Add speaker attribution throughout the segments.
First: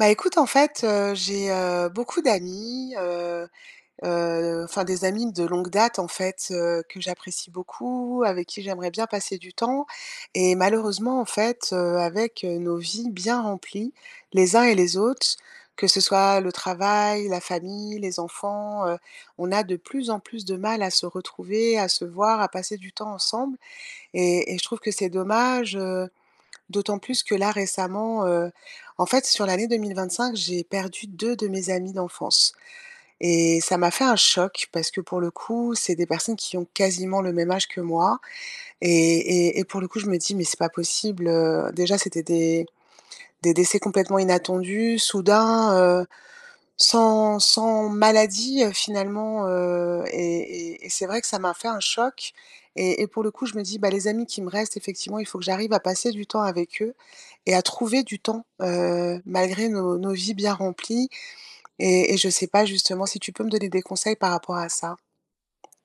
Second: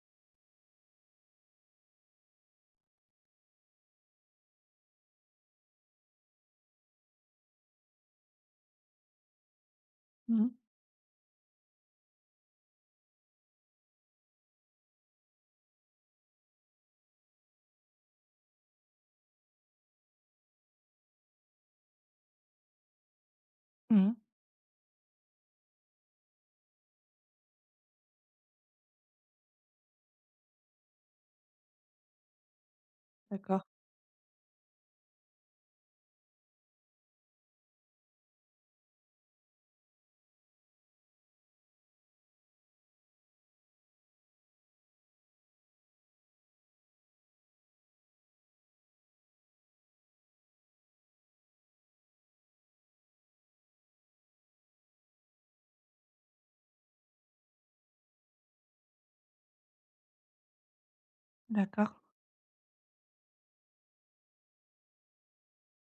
Speaker 1: Bah, écoute, en fait, j'ai, beaucoup d'amis, enfin des amis de longue date, en fait, que j'apprécie beaucoup, avec qui j'aimerais bien passer du temps
Speaker 2: Mmh.
Speaker 1: et malheureusement, en fait, avec, nos vies bien remplies, les uns et les autres, que ce soit le travail, la famille, les enfants, on a de plus en plus de mal à se retrouver, à se voir, à passer du temps ensemble
Speaker 2: Mmh.
Speaker 1: et je trouve que c'est dommage. D'autant plus que là récemment, en fait sur l'année 2025, j'ai perdu 2 de mes amis d'enfance et
Speaker 2: D'accord,
Speaker 1: ça m'a fait un choc parce que pour le coup, c'est des personnes qui ont quasiment le même âge que moi et pour le coup, je me dis: «Mais c'est pas possible», déjà c'était des décès complètement inattendus, soudains, sans maladie, finalement, et c'est vrai que ça m'a fait un choc et pour le coup, je me dis: «Bah, les amis qui me restent, effectivement, il faut que j'arrive à passer du temps avec eux et à trouver du temps, malgré nos vies bien remplies.»
Speaker 2: d'accord,
Speaker 1: Et je sais pas, justement, si tu peux me donner des conseils par rapport à ça?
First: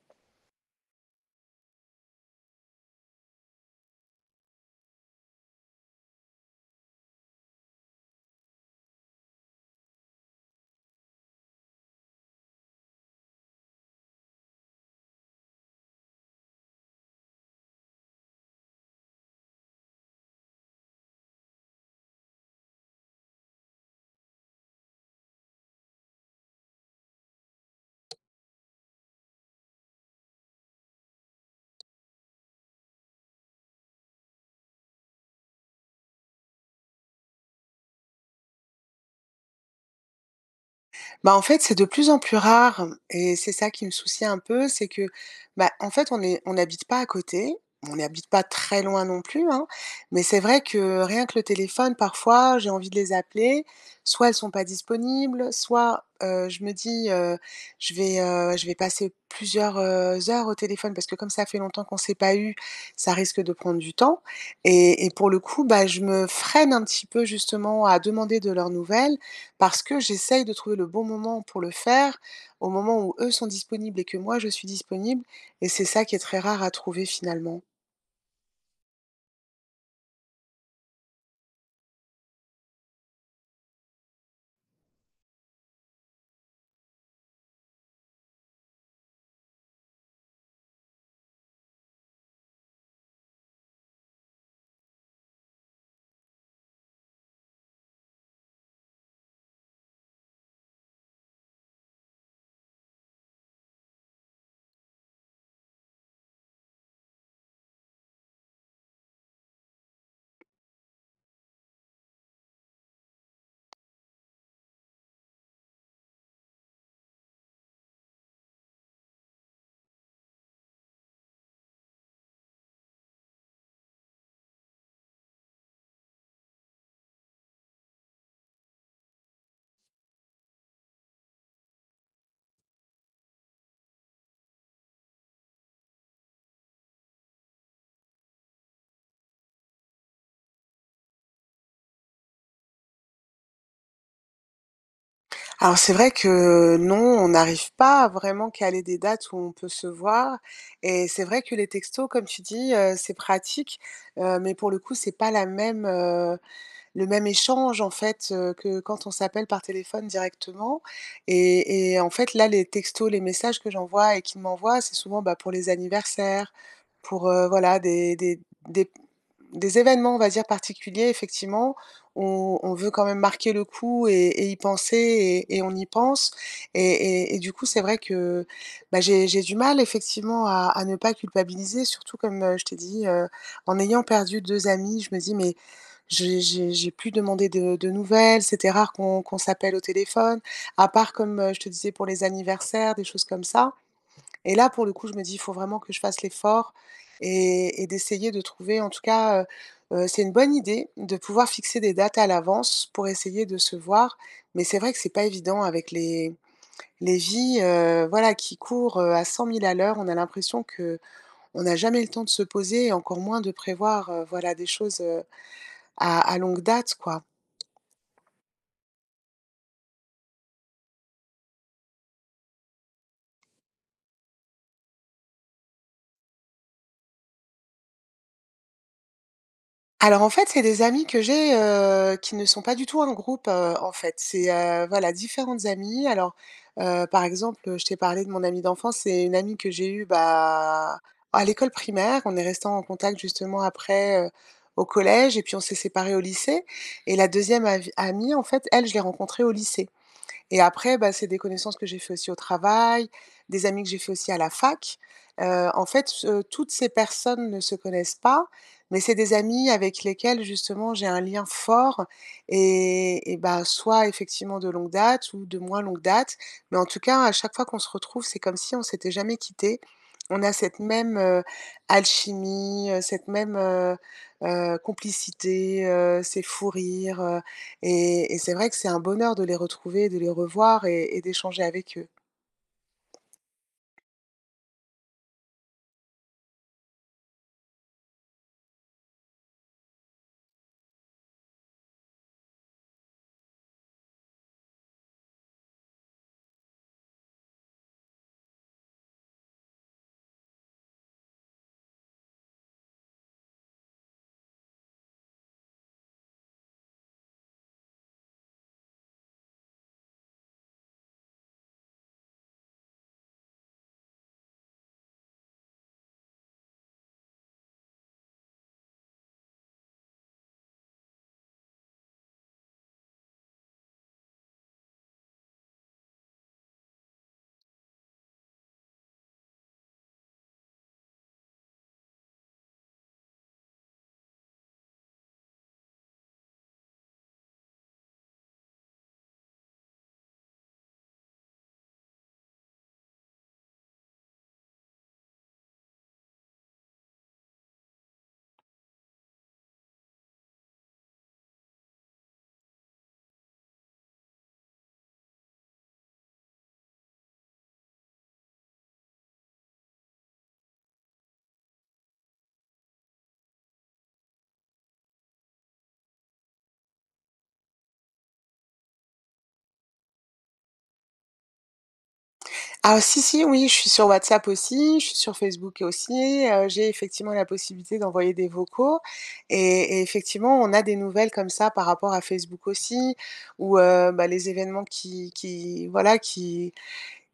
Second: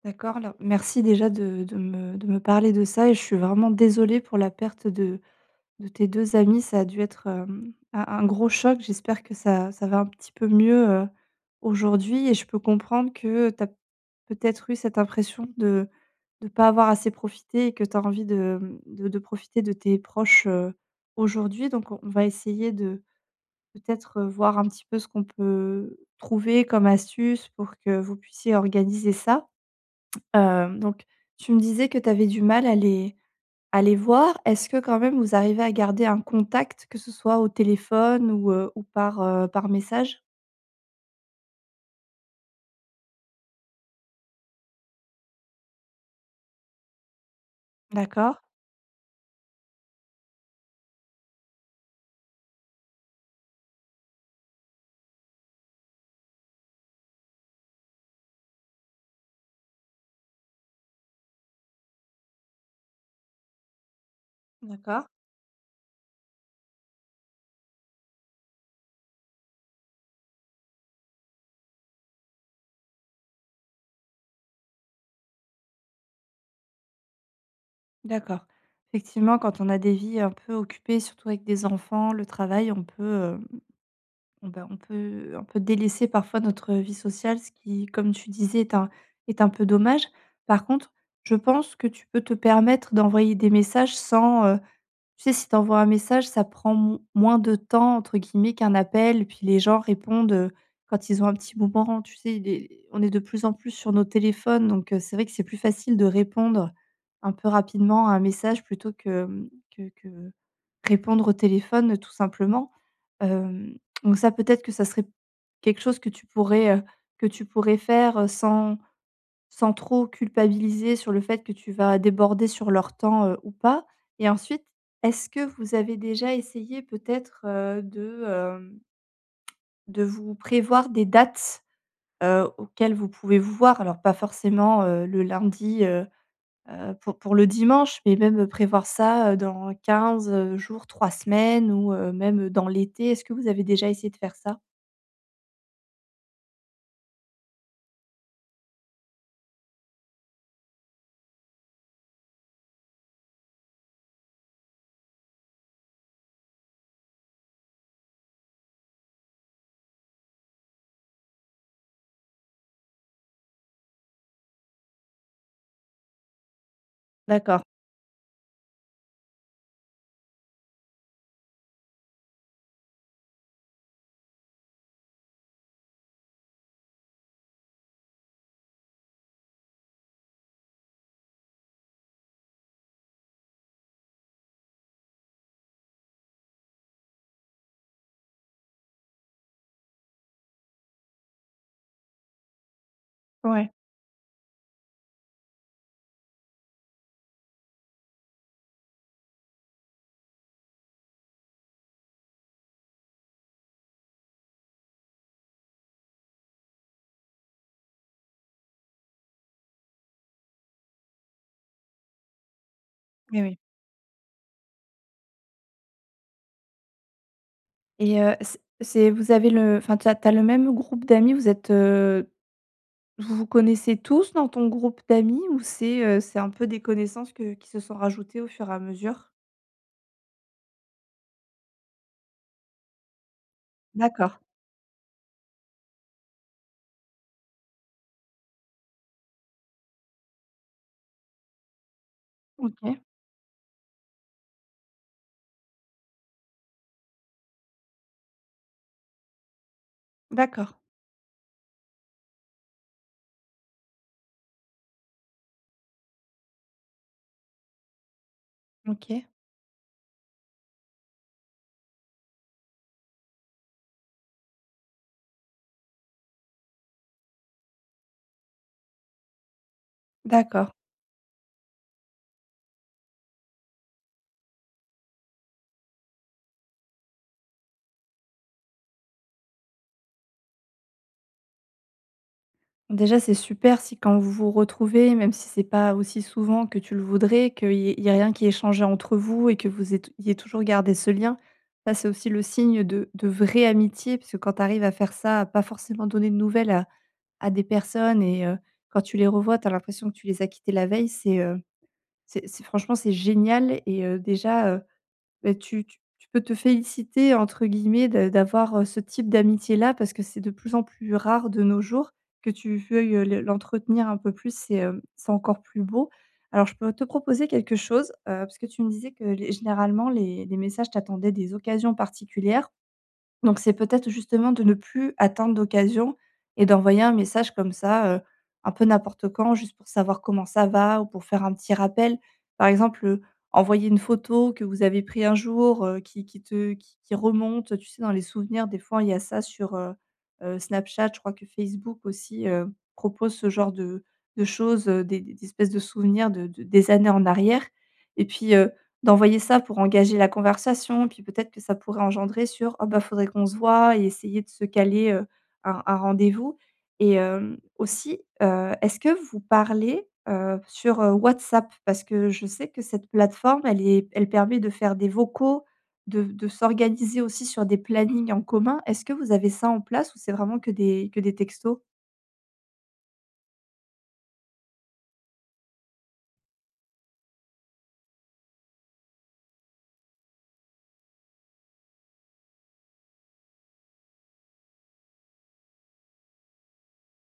Speaker 2: d'accord. Alors merci déjà de me parler de ça et je suis vraiment désolée pour la perte de tes 2 amis. Ça a dû être, un gros choc. J'espère que ça va un petit peu mieux, aujourd'hui et je peux comprendre que tu as peut-être eu cette impression de pas avoir assez profité et que tu as envie de profiter de tes proches, aujourd'hui. Donc on va essayer de peut-être, voir un petit peu ce qu'on peut trouver comme astuce pour que vous puissiez organiser ça. Donc tu me disais que tu avais du mal à les voir. Est-ce que quand même vous arrivez à garder un contact, que ce soit au téléphone ou par, par message?
Speaker 1: Bah, en fait, c'est de plus en plus rare et c'est ça qui me soucie un peu, c'est que, bah, en fait, on n'habite pas à côté, on n'habite
Speaker 2: D'accord,
Speaker 1: pas très loin non plus, hein, mais c'est vrai que rien que le téléphone, parfois, j'ai envie de les appeler, soit elles sont pas disponibles, soit, je me dis, je vais passer plusieurs, heures au téléphone parce que comme ça fait longtemps qu'on s'est pas eu, ça risque de prendre du temps et
Speaker 2: d'accord,
Speaker 1: et pour le coup, bah, je me freine un petit peu justement à demander de leurs nouvelles parce que j'essaye de trouver le bon moment pour le faire, au moment où eux sont disponibles et que moi je suis disponible et c'est ça qui est très rare à trouver finalement.
Speaker 2: d'accord. Effectivement, quand on a des vies un peu occupées, surtout avec des enfants, le travail, on peut, on bah, on peut un peu délaisser parfois notre vie sociale, ce qui, comme tu disais, est un peu dommage. Par contre, je pense que tu peux te permettre d'envoyer des messages sans, tu sais, si tu envoies un message, ça prend mo moins de temps entre guillemets qu'un appel, puis les gens répondent, quand ils ont un petit moment. Tu sais, les on est de plus en plus sur nos téléphones, donc c'est vrai que c'est plus facile de répondre un peu rapidement à un message plutôt que, mmh, que répondre au téléphone, tout simplement. Hem, donc ça, peut-être que ça serait quelque chose que tu pourrais faire, sans sans trop culpabiliser sur le fait que tu vas déborder sur leur temps, ou pas et ensuite, est-ce que vous avez déjà essayé peut-être, de vous prévoir des dates, auxquelles vous pouvez vous voir? Alors pas forcément, le lundi, pour le dimanche, mais même prévoir ça, dans 15 jours, 3 semaines ou même dans l'été. Est-ce que vous avez déjà essayé de faire ça?
Speaker 1: Alors c'est vrai que non, on n'arrive pas à vraiment caler des dates où on peut se voir et c'est vrai que les textos comme tu dis, c'est pratique, mais pour le coup c'est pas la même, le même échange, en fait, que quand on s'appelle par téléphone directement et en fait, là, les textos, les messages que j'envoie et qu'il m'envoie, c'est souvent, bah, pour les anniversaires, pour,
Speaker 2: D'accord.
Speaker 1: voilà, des des événements, on va dire, particuliers, effectivement, on veut quand même marquer le coup et y penser et on y pense et et du coup, c'est vrai que, bah, j'ai du mal effectivement à ne pas culpabiliser, surtout comme, je t'ai dit, en ayant perdu 2 amis, je me dis: «Mais j'ai plus demandé de nouvelles, c'était rare qu'on s'appelle au téléphone», à part comme, je te disais pour les anniversaires, des choses comme
Speaker 2: Ouais,
Speaker 1: ça. Et là, pour le coup, je me dis: «Il faut vraiment que je fasse l'effort» et d'essayer de trouver en tout cas, c'est une bonne idée de pouvoir fixer des dates à l'avance pour essayer de se voir. Mais c'est vrai que c'est pas évident avec les vies, voilà, qui courent, à cent mille à l'heure. On a l'impression que on n'a jamais le temps de se poser et encore moins
Speaker 2: oui,
Speaker 1: de
Speaker 2: oui.
Speaker 1: prévoir, voilà, des choses, à longue date, quoi.
Speaker 2: Et c'est vous avez le enfin, t'as as le même groupe d'amis, vous êtes, vous vous connaissez tous dans ton groupe d'amis ou c'est un peu des connaissances que qui se sont rajoutées au fur et à mesure?
Speaker 1: Alors en fait, c'est des amis que j'ai, qui ne sont pas du tout un groupe, en fait.
Speaker 2: D'accord.
Speaker 1: C'est, voilà, différentes amies. Alors, par exemple, je t'ai parlé de mon amie d'enfance, c'est une amie que j'ai eue, bah, à l'école primaire. On est restant en
Speaker 2: OK.
Speaker 1: contact justement après, au collège et puis on s'est séparés au lycée et la deuxième avi amie, en fait, elle, je l'ai rencontrée au lycée. Et
Speaker 2: D'accord.
Speaker 1: après, bah, c'est des connaissances que j'ai fait aussi au travail, des amis que j'ai fait aussi à la fac. En fait, toutes ces personnes ne se connaissent pas, mais c'est
Speaker 2: OK.
Speaker 1: des amis avec lesquels justement j'ai un lien fort et bah, soit effectivement de longue date ou de moins longue date. Mais en tout cas, à chaque fois qu'on se retrouve, c'est comme si on s'était jamais quitté. On a
Speaker 2: D'accord.
Speaker 1: cette même, alchimie, cette même, complicité, ces fous rires, et c'est vrai que c'est un bonheur de les retrouver, de les revoir et d'échanger avec eux.
Speaker 2: Déjà, c'est super si quand vous vous retrouvez, même si c'est pas aussi souvent que tu le voudrais, qu'il y ait rien qui ait changé entre vous et que vous ayez toujours gardé ce lien. Ça, c'est aussi le signe de vraie amitié, parce que quand tu arrives à faire ça, à pas forcément donner de nouvelles à des personnes et quand tu les revois, tu as l'impression que tu les as quittées la veille, franchement, c'est génial. Et déjà, beh, tu peux te «féliciter» entre guillemets de d'avoir, ce type d'amitié-là parce que c'est de plus en plus rare de nos jours. Que tu veuilles, le l'entretenir un peu plus, c'est encore plus beau. Alors je peux te proposer quelque chose, parce que tu me disais que les généralement les messages, t'attendaient des occasions particulières donc c'est peut-être justement de ne plus attendre d'occasion et d'envoyer un message comme ça, un peu n'importe quand, juste pour savoir comment ça va ou pour faire un petit rappel. Par exemple, envoyer une photo que vous avez prise un jour, qui te qui remonte, tu sais, dans les souvenirs, des fois, il y a ça sur, Snapchat. Je crois que Facebook aussi, propose ce genre de choses, des espèces de souvenirs de des années en arrière et puis, d'envoyer ça pour engager la conversation, puis peut-être que ça pourrait engendrer sur: «Oh bah, faudrait qu'on se voit» et essayer de se caler, un rendez-vous et aussi, est-ce que vous parlez, sur WhatsApp? Parce que je sais que cette plateforme, elle permet de faire des vocaux, de s'organiser aussi sur des plannings en commun. Est-ce que vous avez ça en place ou c'est vraiment que des textos?
Speaker 1: Ah si, si, oui, je suis sur WhatsApp aussi, je suis sur Facebook aussi, j'ai effectivement la possibilité d'envoyer des vocaux et effectivement, on a des nouvelles comme ça par rapport à Facebook aussi, où, bah, les événements qui voilà, qui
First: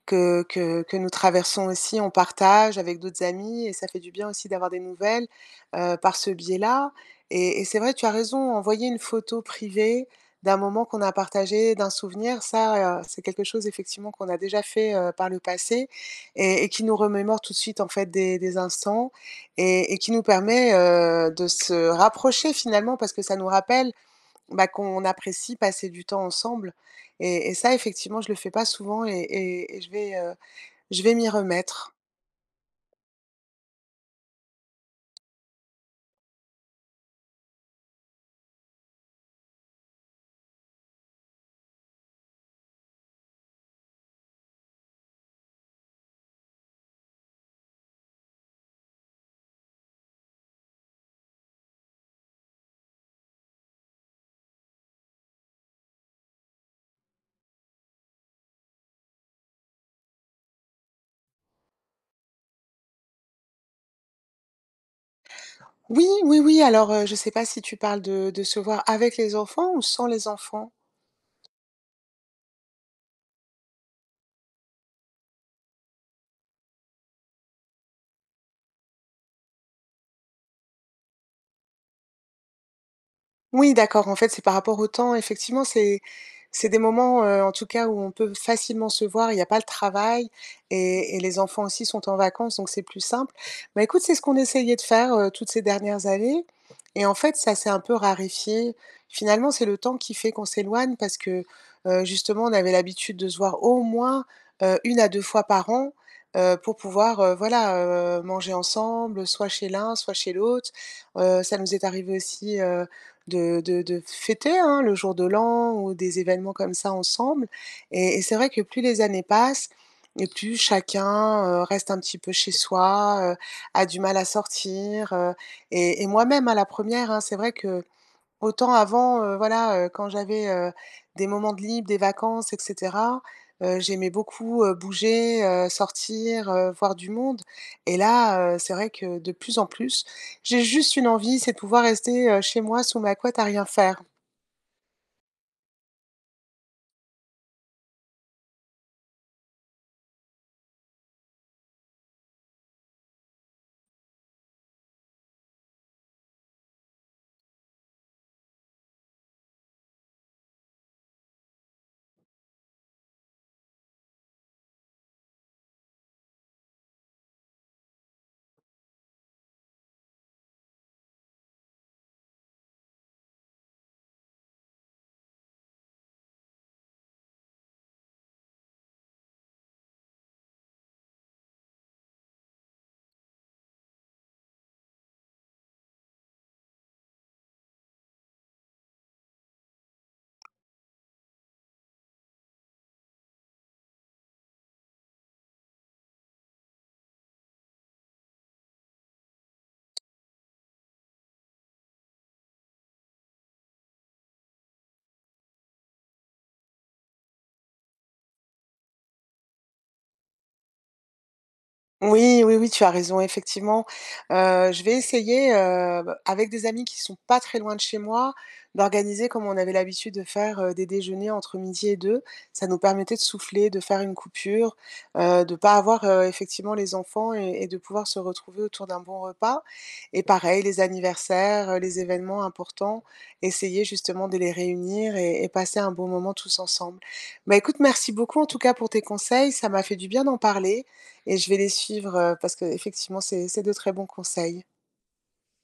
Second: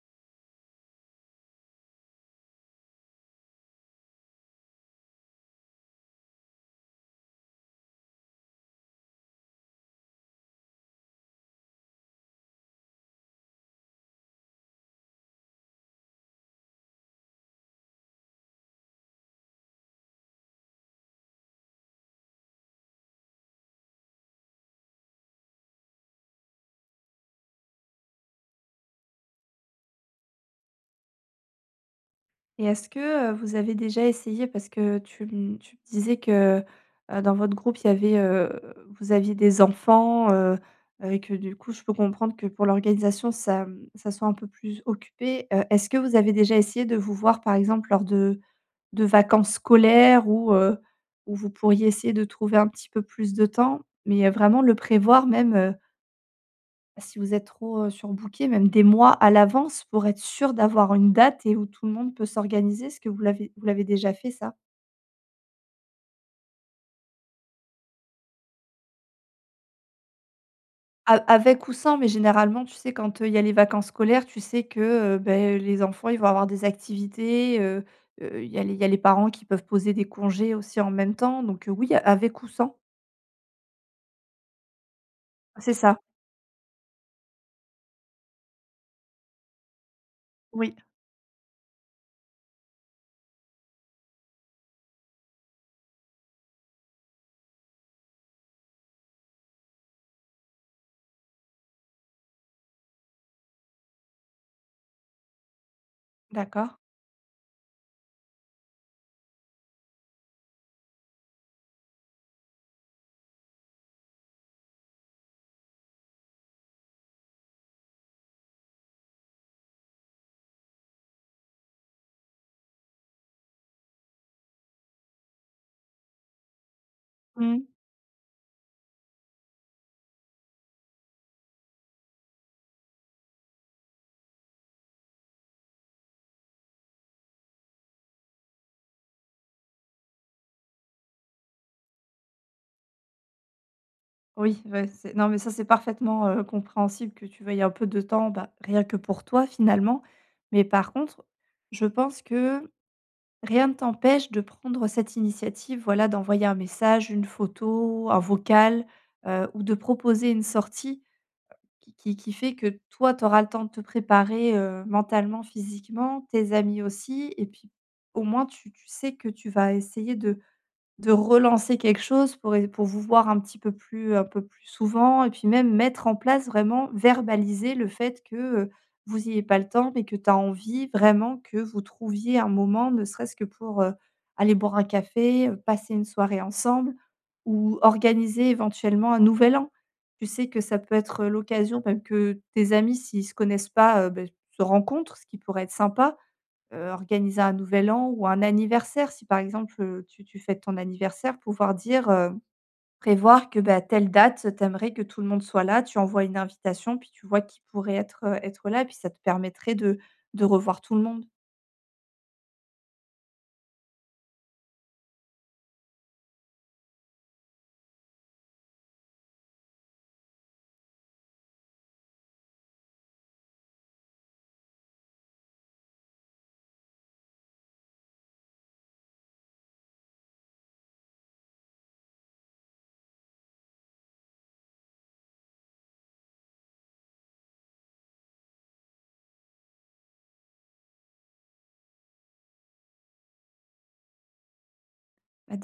Speaker 1: que nous traversons aussi, on partage avec d'autres amis et ça fait du bien aussi d'avoir des nouvelles, par ce biais-là et c'est vrai, tu as raison, envoyer une photo privée d'un moment qu'on a partagé, d'un souvenir, ça, c'est quelque chose effectivement qu'on a déjà fait, par le passé et qui nous remémore tout de suite, en fait, des instants et qui nous permet, de se rapprocher finalement parce que ça nous rappelle bah, qu'on apprécie passer du temps ensemble et ça effectivement je le fais pas souvent et je vais m'y remettre.
Speaker 2: Et est-ce que, vous avez déjà essayé parce que tu me disais que, dans votre groupe, il y avait, vous aviez des enfants, et que du coup, je peux comprendre que pour l'organisation, ça, mmh, ça soit un peu plus occupé. Est-ce que vous avez déjà essayé de vous voir, par exemple, lors de vacances scolaires ou où vous pourriez essayer de trouver un petit peu plus de temps? Mais, vraiment le prévoir même, si vous êtes trop, surbookés, même des mois à l'avance pour être sûr d'avoir une date et où tout le monde peut s'organiser. Est-ce que vous l'avez déjà fait ça?
Speaker 1: Oui, oui, oui, alors, je sais pas si tu parles de se voir avec les enfants ou sans les enfants?
Speaker 2: A avec ou sans, mais généralement, tu sais, quand, il y a les vacances scolaires, tu sais que, beh, les enfants, ils vont avoir des activités, il y a les parents qui peuvent poser des congés aussi en même temps. Donc, oui, avec ou sans.
Speaker 1: Oui, d'accord, en fait, c'est par rapport au temps. Effectivement,
Speaker 2: C'est ça?
Speaker 1: c'est des moments, en tout cas, où on peut facilement se voir. Il n'y a pas le travail
Speaker 2: Oui,
Speaker 1: et les enfants aussi sont en vacances, donc c'est plus simple. Mais écoute, c'est ce qu'on essayait de faire, toutes ces dernières années et en fait, ça s'est un peu raréfié. Finalement, c'est le temps qui fait qu'on s'éloigne parce que, justement, on avait l'habitude de se voir au moins, 1 à 2 fois par an, pour
Speaker 2: d'accord.
Speaker 1: pouvoir, voilà, manger ensemble, soit chez l'un, soit chez l'autre. Ça nous est arrivé aussi, de fêter, hein, le jour de l'an ou des événements comme ça ensemble et c'est vrai que plus les années passent et plus chacun, reste un petit peu chez soi, a du mal à sortir, et moi-même, à la première, hein, c'est vrai
Speaker 2: Mmh.
Speaker 1: que autant avant, voilà, quand j'avais, des moments de libre, des vacances et cetera, j'aimais beaucoup, bouger, sortir, voir du monde et là, c'est vrai que de plus en plus, j'ai juste une envie, c'est de pouvoir rester, chez moi sous ma couette à rien faire.
Speaker 2: Oui, ouais, c'est non, mais ça, c'est parfaitement, compréhensible que tu veuilles un peu de temps, bah, rien que pour toi, finalement. Mais par contre, je pense que rien ne t'empêche de prendre cette initiative, voilà, d'envoyer un message, une photo, un vocal, ou de proposer une sortie qui fait que toi, tu auras le temps de te préparer, mentalement, physiquement, tes amis aussi et puis, au moins, tu sais que tu vas essayer de relancer quelque chose pour é pour vous voir un petit peu plus un peu plus souvent et puis même mettre en place vraiment verbaliser le fait que, vous n'ayez pas le temps, mais que tu as envie vraiment que vous trouviez un moment, ne serait-ce que pour, aller boire un café, passer une soirée ensemble ou organiser éventuellement un nouvel an. Tu sais que ça peut être, l'occasion même que tes amis s'ils ne se connaissent pas, beh, se rencontrent, ce qui pourrait être sympa organiser un nouvel an ou un anniversaire. Si par exemple, tu fêtes ton anniversaire, pouvoir dire, prévoir que, bah, telle date, t'aimerais que tout le monde soit là. Tu envoies une invitation, puis tu vois qui pourrait être, être là, puis ça te permettrait de revoir tout le monde.
Speaker 1: Oui, oui, oui, tu as raison, effectivement. Je vais essayer, bah, avec des amis qui sont pas très loin de chez moi, d'organiser comme on avait l'habitude de faire, des déjeuners entre midi et 2. Ça nous permettait de souffler, de faire une coupure, de pas avoir, effectivement les enfants et de pouvoir se retrouver autour d'un bon repas et pareil, les anniversaires, les événements importants, essayer justement de les réunir et passer un bon moment tous ensemble. Bah, écoute, merci beaucoup en tout cas pour tes conseils, ça m'a fait du bien d'en parler et je vais les suivre, parce que effectivement c'est de très bons conseils.